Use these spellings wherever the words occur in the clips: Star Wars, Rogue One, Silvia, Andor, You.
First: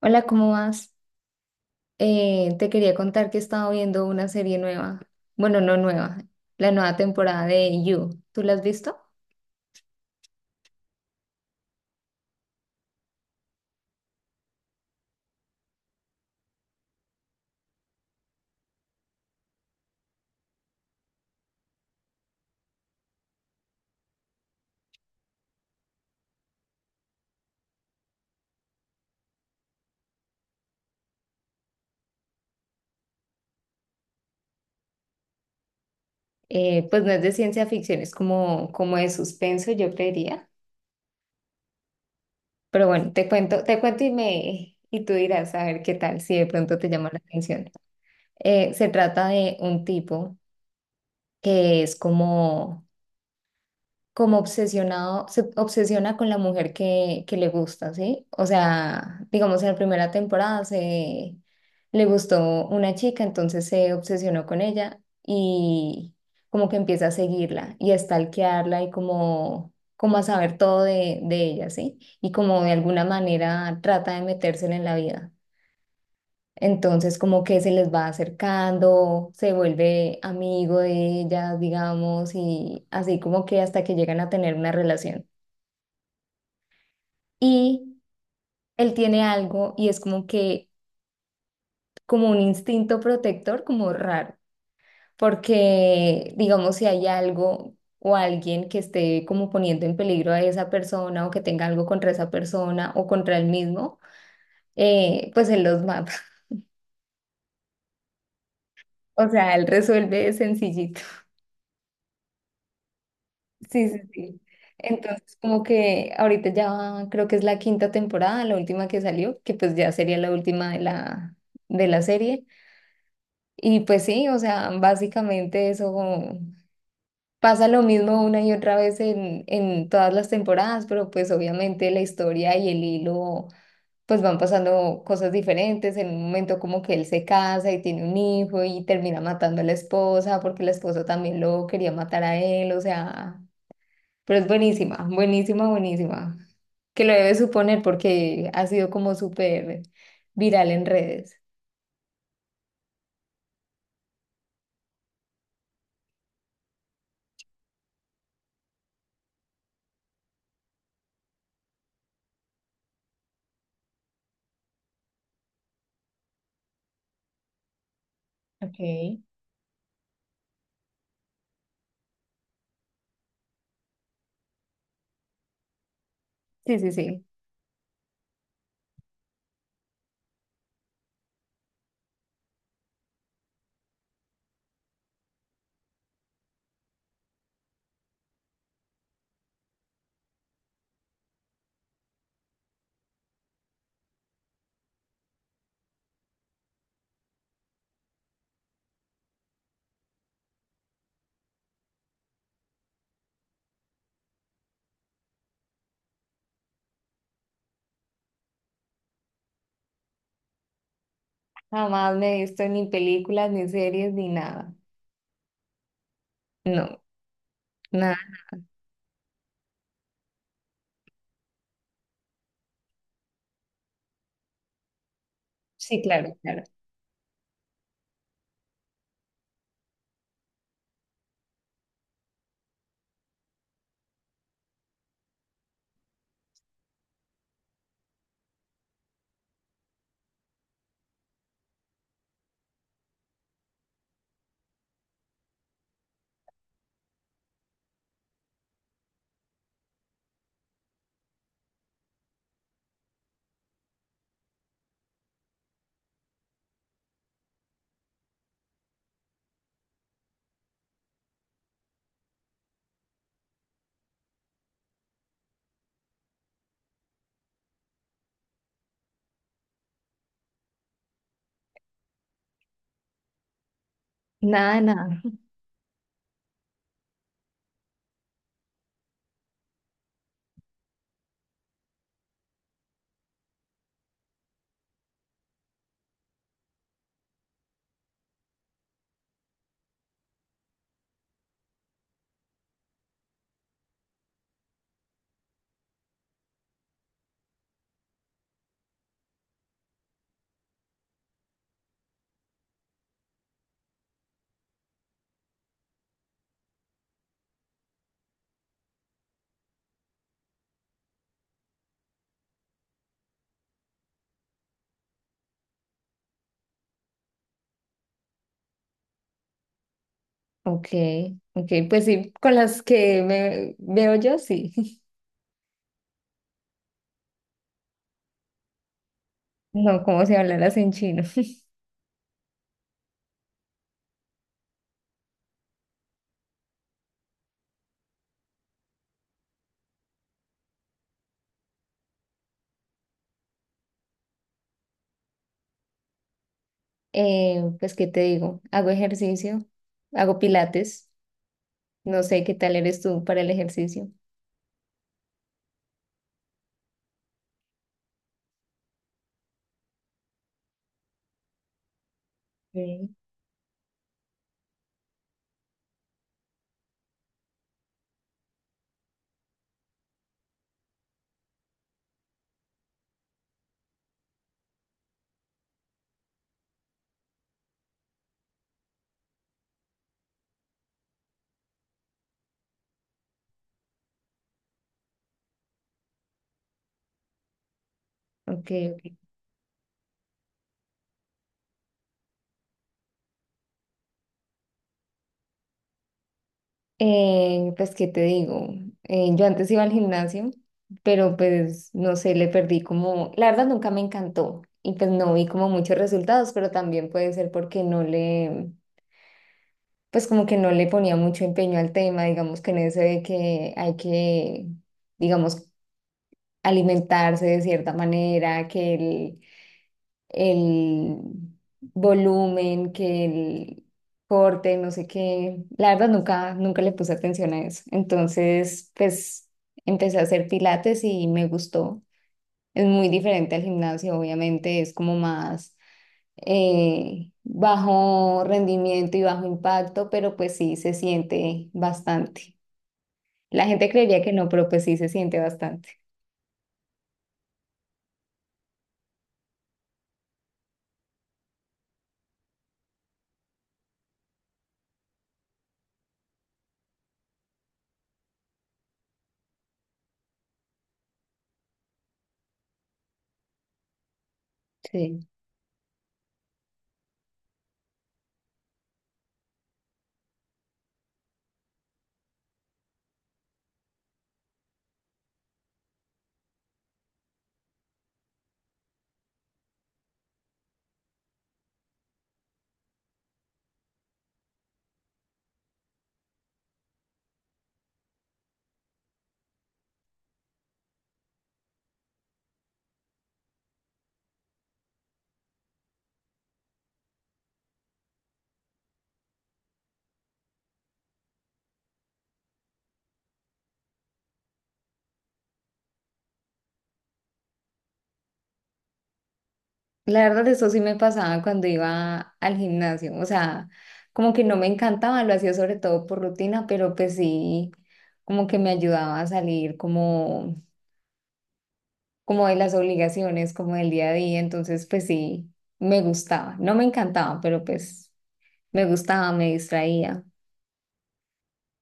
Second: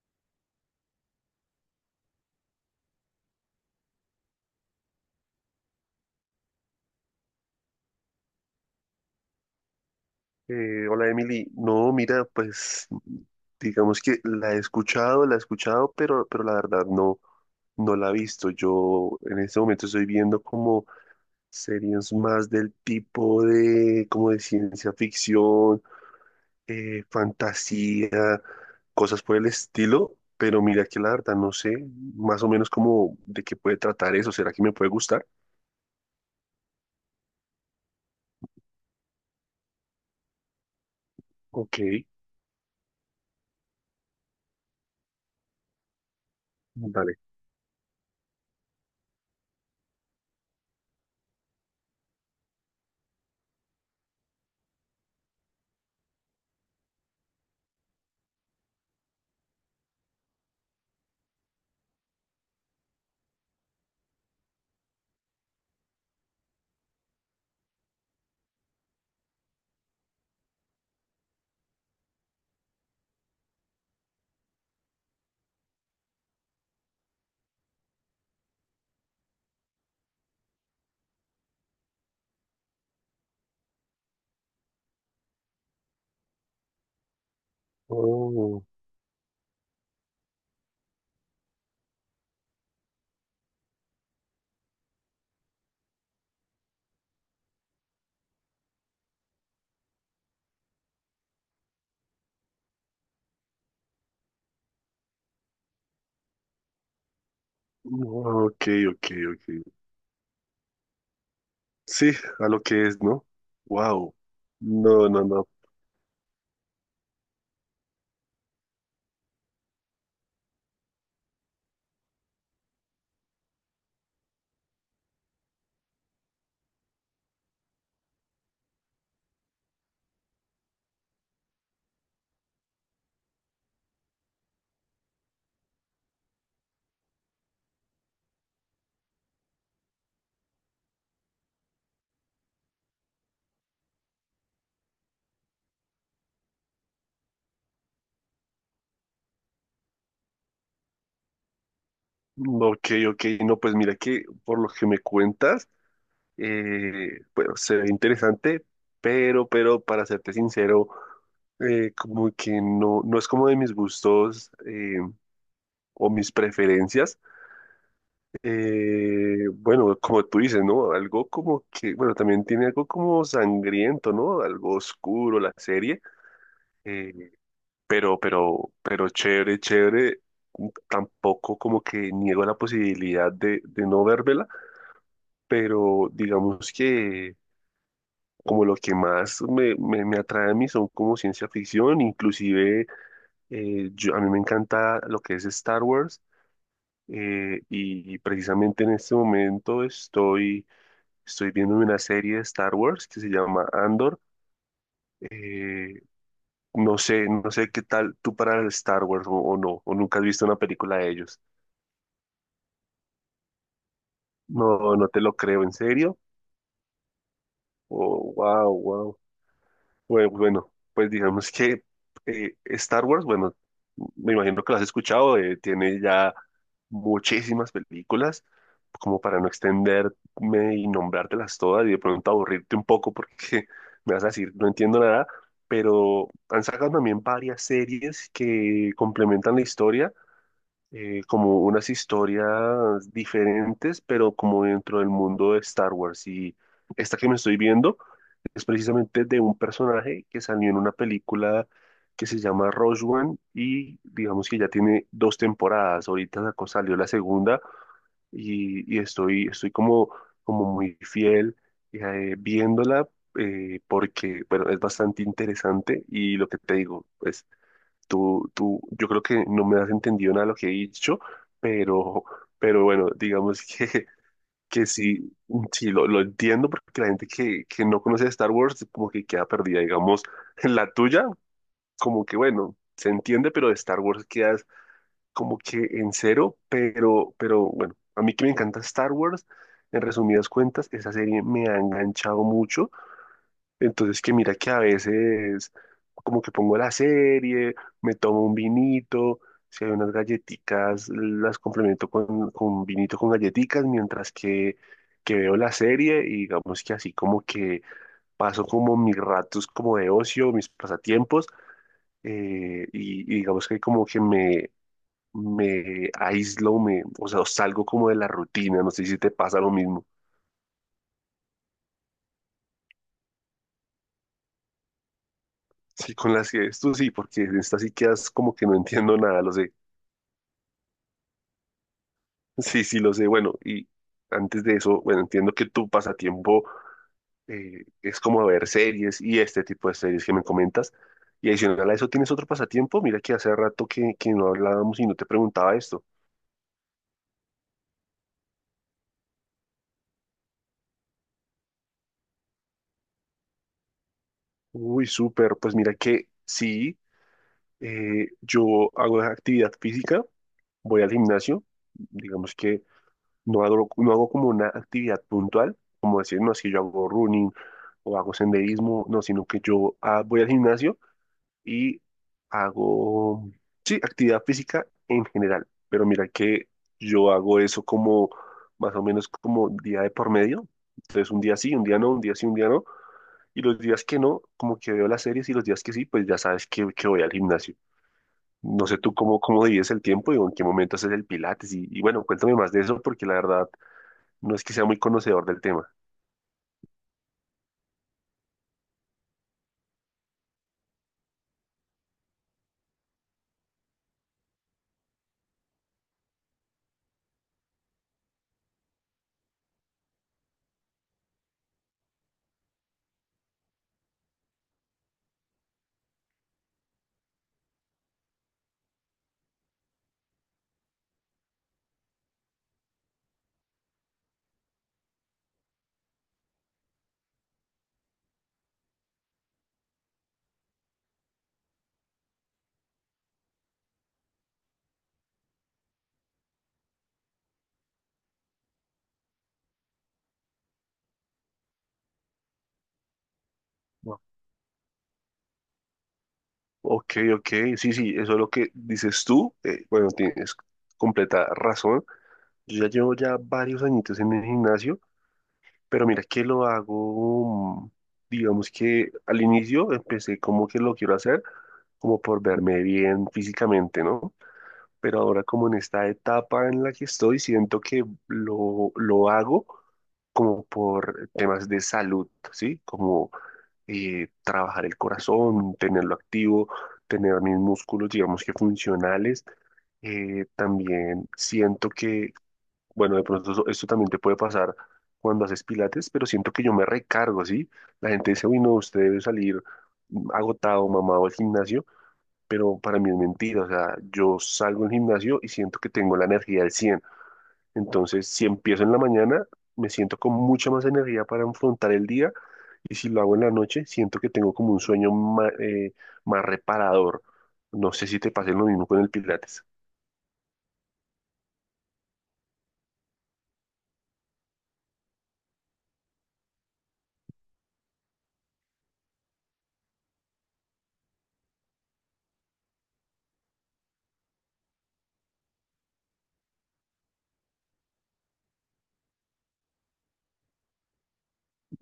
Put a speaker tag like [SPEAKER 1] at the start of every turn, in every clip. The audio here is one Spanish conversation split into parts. [SPEAKER 1] Hola, ¿cómo vas? Te quería contar que he estado viendo una serie nueva. Bueno, no nueva, la nueva temporada de You. ¿Tú la has visto?
[SPEAKER 2] Hola Emily, no, mira, pues digamos que la he escuchado, pero la verdad no la he visto. Yo en este momento estoy viendo como series más del tipo de, como de ciencia ficción, fantasía, cosas por el estilo, pero mira que la verdad no sé más o menos como de qué puede tratar eso, ¿será que me puede gustar?
[SPEAKER 1] Pues no es de ciencia ficción, es como, como de suspenso, yo creería.
[SPEAKER 2] Ok,
[SPEAKER 1] Pero bueno, te cuento y me y tú dirás a ver qué tal si de pronto te llama
[SPEAKER 2] vale.
[SPEAKER 1] la atención. Se trata de un tipo que es como obsesionado, se obsesiona con la mujer que le gusta, ¿sí? O sea, digamos, en la primera temporada se le gustó una chica, entonces se obsesionó con ella y como que empieza a seguirla y a stalkearla y como, como a saber todo de ella, ¿sí? Y como de alguna manera trata de metérsela en la vida. Entonces, como que se les va acercando, se vuelve amigo de ellas, digamos, y así como que hasta que llegan a tener una relación. Y
[SPEAKER 2] Oh,
[SPEAKER 1] él tiene algo y es como que, como un instinto protector, como raro, porque, digamos, si hay algo o alguien que esté como poniendo en peligro a esa persona o que tenga algo contra esa persona o contra él mismo, pues él los mata.
[SPEAKER 2] ok, ok,
[SPEAKER 1] O
[SPEAKER 2] ok.
[SPEAKER 1] sea, él resuelve sencillito.
[SPEAKER 2] Sí, a lo que es, ¿no?
[SPEAKER 1] Sí, sí,
[SPEAKER 2] Wow.
[SPEAKER 1] sí.
[SPEAKER 2] No, no,
[SPEAKER 1] Entonces,
[SPEAKER 2] no.
[SPEAKER 1] como que ahorita ya creo que es la quinta temporada, la última que salió, que pues ya sería la última de de la serie. Y pues sí, o sea, básicamente eso pasa lo mismo una y otra vez en todas las temporadas, pero pues obviamente la historia y el hilo, pues van pasando cosas diferentes. En un momento como que él se casa y tiene un hijo y termina matando a la esposa porque la esposa también lo quería matar a él, o sea... Pero es buenísima, buenísima, buenísima. Que lo debes suponer porque ha sido como súper viral en redes.
[SPEAKER 2] Ok, ok. No, pues mira que por lo que me cuentas, bueno, se ve interesante, pero para serte sincero, como que no, no es como de mis gustos o mis preferencias.
[SPEAKER 1] Okay.
[SPEAKER 2] Bueno, como tú dices, ¿no? Algo como que, bueno, también tiene algo como sangriento, ¿no? Algo oscuro la serie.
[SPEAKER 1] Sí, sí, sí.
[SPEAKER 2] Eh, pero chévere, chévere. Tampoco como que niego la posibilidad de no vérmela, pero digamos que como lo que más me atrae a mí son como ciencia ficción, inclusive yo, a mí me encanta lo que es Star Wars, y precisamente en este momento estoy viendo una serie de Star Wars que se llama Andor. eh, no sé, no sé qué tal tú para el Star Wars o no, o nunca has visto una película de ellos.
[SPEAKER 1] Jamás me he visto ni películas, ni series, ni nada.
[SPEAKER 2] No, no te lo creo, ¿en serio?
[SPEAKER 1] No, nada.
[SPEAKER 2] Oh, wow, wow. Bueno, bueno, pues digamos que Star Wars, bueno, me imagino que lo has escuchado, tiene
[SPEAKER 1] Sí,
[SPEAKER 2] ya
[SPEAKER 1] claro, claro.
[SPEAKER 2] muchísimas películas, como para no extenderme y nombrártelas todas y de pronto aburrirte un poco porque me vas a decir, no entiendo nada, pero han sacado también varias series que complementan la historia, como unas historias diferentes, pero como dentro del mundo de Star Wars. Y esta que me estoy viendo es precisamente de un personaje que salió en una película que se llama Rogue One y digamos que ya tiene dos temporadas. Ahorita salió la segunda y estoy como, como muy fiel, viéndola. Porque, bueno, es bastante interesante y lo que te digo, pues yo creo que no me has entendido nada de lo que he dicho, pero, pero bueno, digamos
[SPEAKER 1] Nada, de
[SPEAKER 2] que
[SPEAKER 1] nada.
[SPEAKER 2] sí, sí lo entiendo porque la gente que no conoce Star Wars como que queda perdida, digamos, en la tuya, como que bueno, se entiende, pero de Star Wars quedas como que en cero, pero bueno, a mí que me encanta Star Wars, en resumidas cuentas, esa serie me ha enganchado mucho entonces que mira que a veces como que pongo la serie, me tomo un vinito, si hay unas galletitas, las complemento con vinito con galletitas, mientras que veo la serie y digamos que así como que paso como mis ratos como de ocio, mis pasatiempos, y digamos que como que me aíslo, me, o sea, salgo como de la rutina, no sé si te pasa lo mismo.
[SPEAKER 1] Ok, ok. Pues sí, con las que me veo yo, sí.
[SPEAKER 2] Sí, con las que esto sí, porque en esta sí quedas como que no entiendo nada, lo sé.
[SPEAKER 1] No, como si hablaras en chino.
[SPEAKER 2] Sí, sí, lo sé. Bueno, y antes de eso, bueno, entiendo que tu pasatiempo es como ver series y este tipo de series que me comentas. Y adicional a eso, ¿tienes otro pasatiempo? Mira que hace rato que no hablábamos y no te preguntaba esto.
[SPEAKER 1] Pues, ¿qué te digo? Hago ejercicio, hago pilates. No sé qué tal eres tú para el ejercicio.
[SPEAKER 2] Uy, súper. Pues mira que sí, yo hago actividad física, voy al gimnasio, digamos que
[SPEAKER 1] Ok.
[SPEAKER 2] no hago, no hago como una actividad puntual, como decir, no, es que yo hago running o hago senderismo, no, sino que yo voy al gimnasio y hago, sí, actividad física en general, pero mira que yo hago eso como más o menos como día de por medio, entonces un día sí, un día no, un día sí, un día no, y los días que no, como que veo las series y los días que sí, pues ya sabes que voy al gimnasio.
[SPEAKER 1] Ok,
[SPEAKER 2] No sé tú
[SPEAKER 1] ok.
[SPEAKER 2] cómo, cómo divides el tiempo y en qué momento haces el pilates y bueno, cuéntame más de eso porque la verdad no es que sea muy conocedor del tema.
[SPEAKER 1] Pues, ¿qué te digo? Yo antes iba al gimnasio, pero pues, no sé, le perdí como, la verdad nunca me encantó y pues no vi como muchos resultados, pero también puede ser porque no pues como que no le ponía mucho empeño al tema, digamos que en eso de que hay que, digamos, alimentarse de cierta manera, que el volumen, que el corte, no sé qué. La verdad nunca, nunca le puse atención a eso. Entonces, pues empecé a hacer pilates y me gustó. Es muy diferente al gimnasio, obviamente, es como más bajo rendimiento y bajo impacto, pero pues sí se siente bastante. La gente
[SPEAKER 2] No.
[SPEAKER 1] creería que no, pero pues sí se siente bastante.
[SPEAKER 2] Ok, ok, sí, sí, eso es lo que dices tú, bueno, tienes completa razón. Yo ya llevo ya varios añitos en el gimnasio, pero mira que lo hago, digamos que al inicio empecé como que lo quiero hacer, como por verme bien físicamente, ¿no? Pero
[SPEAKER 1] Sí.
[SPEAKER 2] ahora como en esta etapa en la que estoy, siento que lo hago como por temas de salud, ¿sí? Como trabajar el corazón, tenerlo activo, tener mis músculos, digamos que funcionales, también siento que bueno, de pronto esto también te puede pasar cuando haces pilates, pero siento que yo me recargo, ¿sí? La gente dice, uy, no, usted debe salir agotado, mamado al gimnasio, pero para mí es mentira, o sea, yo salgo del gimnasio y siento que tengo la energía al 100. Entonces, si empiezo en la mañana, me siento con mucha más energía para afrontar el día y si lo hago en la noche, siento que tengo como un sueño más, reparador. No sé si te pase lo mismo con el pilates.
[SPEAKER 1] La verdad, eso sí me pasaba cuando iba al gimnasio, o sea, como que no me encantaba, lo hacía sobre todo por rutina, pero pues sí, como que me ayudaba a salir como, como de las obligaciones, como del día a día, entonces pues sí, me gustaba, no me encantaba, pero pues me gustaba, me distraía.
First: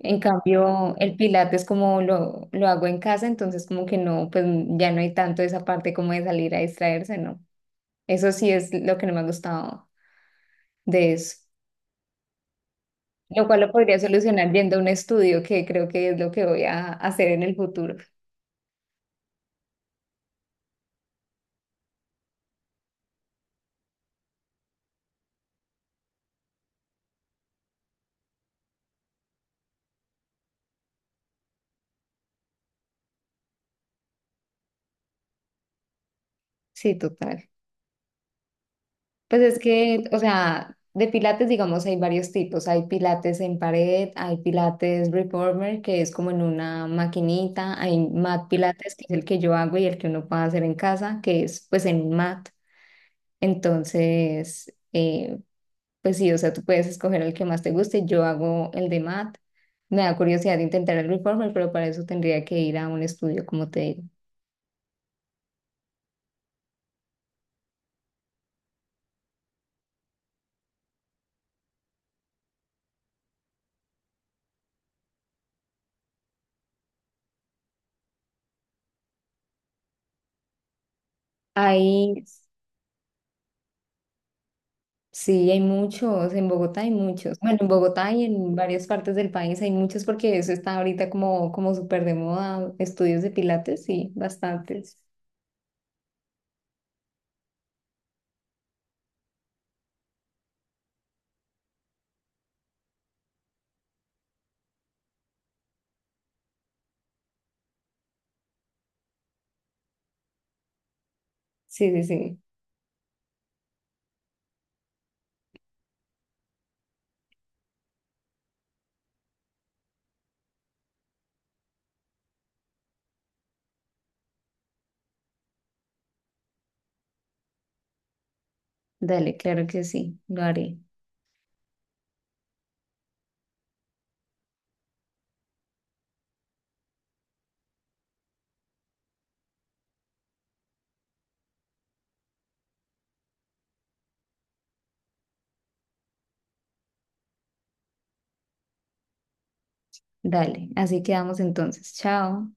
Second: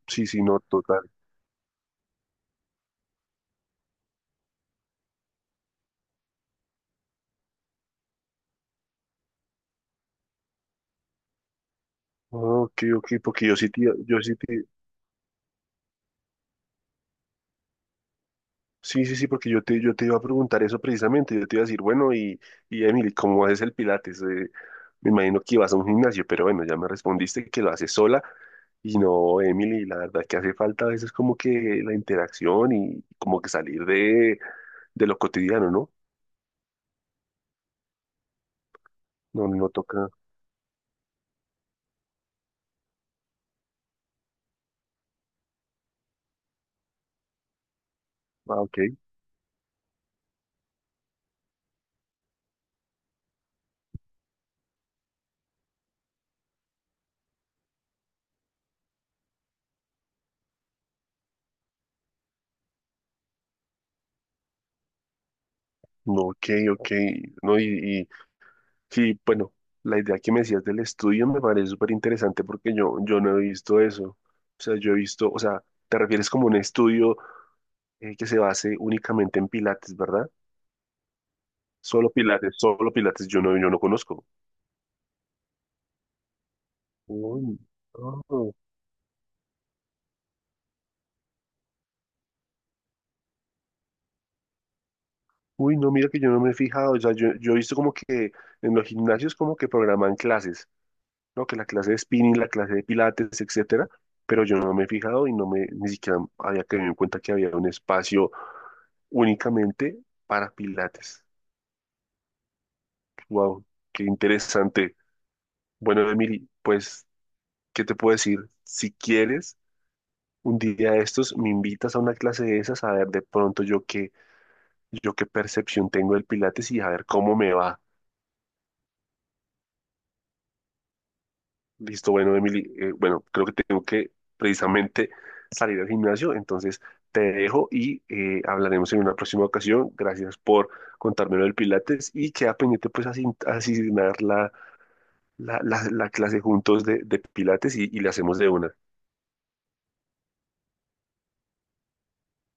[SPEAKER 1] En
[SPEAKER 2] Sí, sí, no,
[SPEAKER 1] cambio,
[SPEAKER 2] total.
[SPEAKER 1] el pilates como lo hago en casa, entonces como que no, pues ya no hay tanto esa parte como de salir a distraerse, ¿no? Eso sí es lo que no me ha gustado de eso.
[SPEAKER 2] Ok, ok,
[SPEAKER 1] Lo
[SPEAKER 2] porque yo
[SPEAKER 1] cual
[SPEAKER 2] sí,
[SPEAKER 1] lo podría
[SPEAKER 2] yo sí,
[SPEAKER 1] solucionar yendo a un estudio, que creo que es lo que voy a hacer en el futuro.
[SPEAKER 2] sí, sí, sí, porque yo te iba a preguntar eso precisamente. Yo te iba a decir, bueno, y Emily, ¿cómo haces el Pilates? Me imagino que ibas a un gimnasio, pero bueno, ya me respondiste que lo haces sola. Y no, Emily, la verdad que hace falta a veces como que la interacción y como que salir de lo cotidiano, ¿no?
[SPEAKER 1] Sí, total. Pues
[SPEAKER 2] No,
[SPEAKER 1] es
[SPEAKER 2] no
[SPEAKER 1] que,
[SPEAKER 2] toca.
[SPEAKER 1] o sea, de pilates, digamos, hay varios tipos. Hay pilates en pared, hay pilates reformer, que es como en una maquinita, hay mat
[SPEAKER 2] Ah, ok.
[SPEAKER 1] pilates, que es el que yo hago y el que uno puede hacer en casa, que es pues en un mat. Entonces, pues sí, o sea, tú puedes escoger el que más te guste. Yo hago el de mat. Me da curiosidad intentar el reformer, pero para eso tendría que ir a un estudio, como te digo.
[SPEAKER 2] No, ok, ok. No, y, bueno, la idea que me decías del estudio me parece súper interesante porque yo no he visto eso. O sea, yo he visto, o sea, ¿te refieres como un estudio? ¿Que se base únicamente en Pilates, ¿verdad?
[SPEAKER 1] Hay,
[SPEAKER 2] Solo Pilates, yo no, yo no conozco.
[SPEAKER 1] sí, hay muchos, en Bogotá hay muchos. Bueno,
[SPEAKER 2] Uy,
[SPEAKER 1] en Bogotá y en
[SPEAKER 2] no.
[SPEAKER 1] varias partes del país hay muchos porque eso está ahorita como, como súper de moda, estudios de pilates, sí, bastantes.
[SPEAKER 2] Uy, no, mira que yo no me he fijado, o sea, yo he visto como que en los gimnasios como que programan clases, ¿no? Que la clase de spinning, la clase de Pilates, etcétera, pero yo no me he fijado y no me, ni siquiera había tenido en cuenta que había un espacio únicamente para Pilates.
[SPEAKER 1] Sí, sí, sí.
[SPEAKER 2] Wow, qué interesante. Bueno, Emily, pues, ¿qué te puedo decir? Si quieres... Un día de estos me invitas a una clase de esas a ver de pronto yo qué percepción tengo del Pilates y a ver cómo me va.
[SPEAKER 1] Dale, claro que sí, lo haré.
[SPEAKER 2] Listo, bueno, Emily, bueno, creo que tengo que precisamente salir al gimnasio, entonces te dejo y hablaremos en una próxima ocasión. Gracias por contármelo del Pilates y queda pendiente pues asignar la clase juntos de Pilates y la hacemos de una.
[SPEAKER 1] Dale, así quedamos entonces. Chao.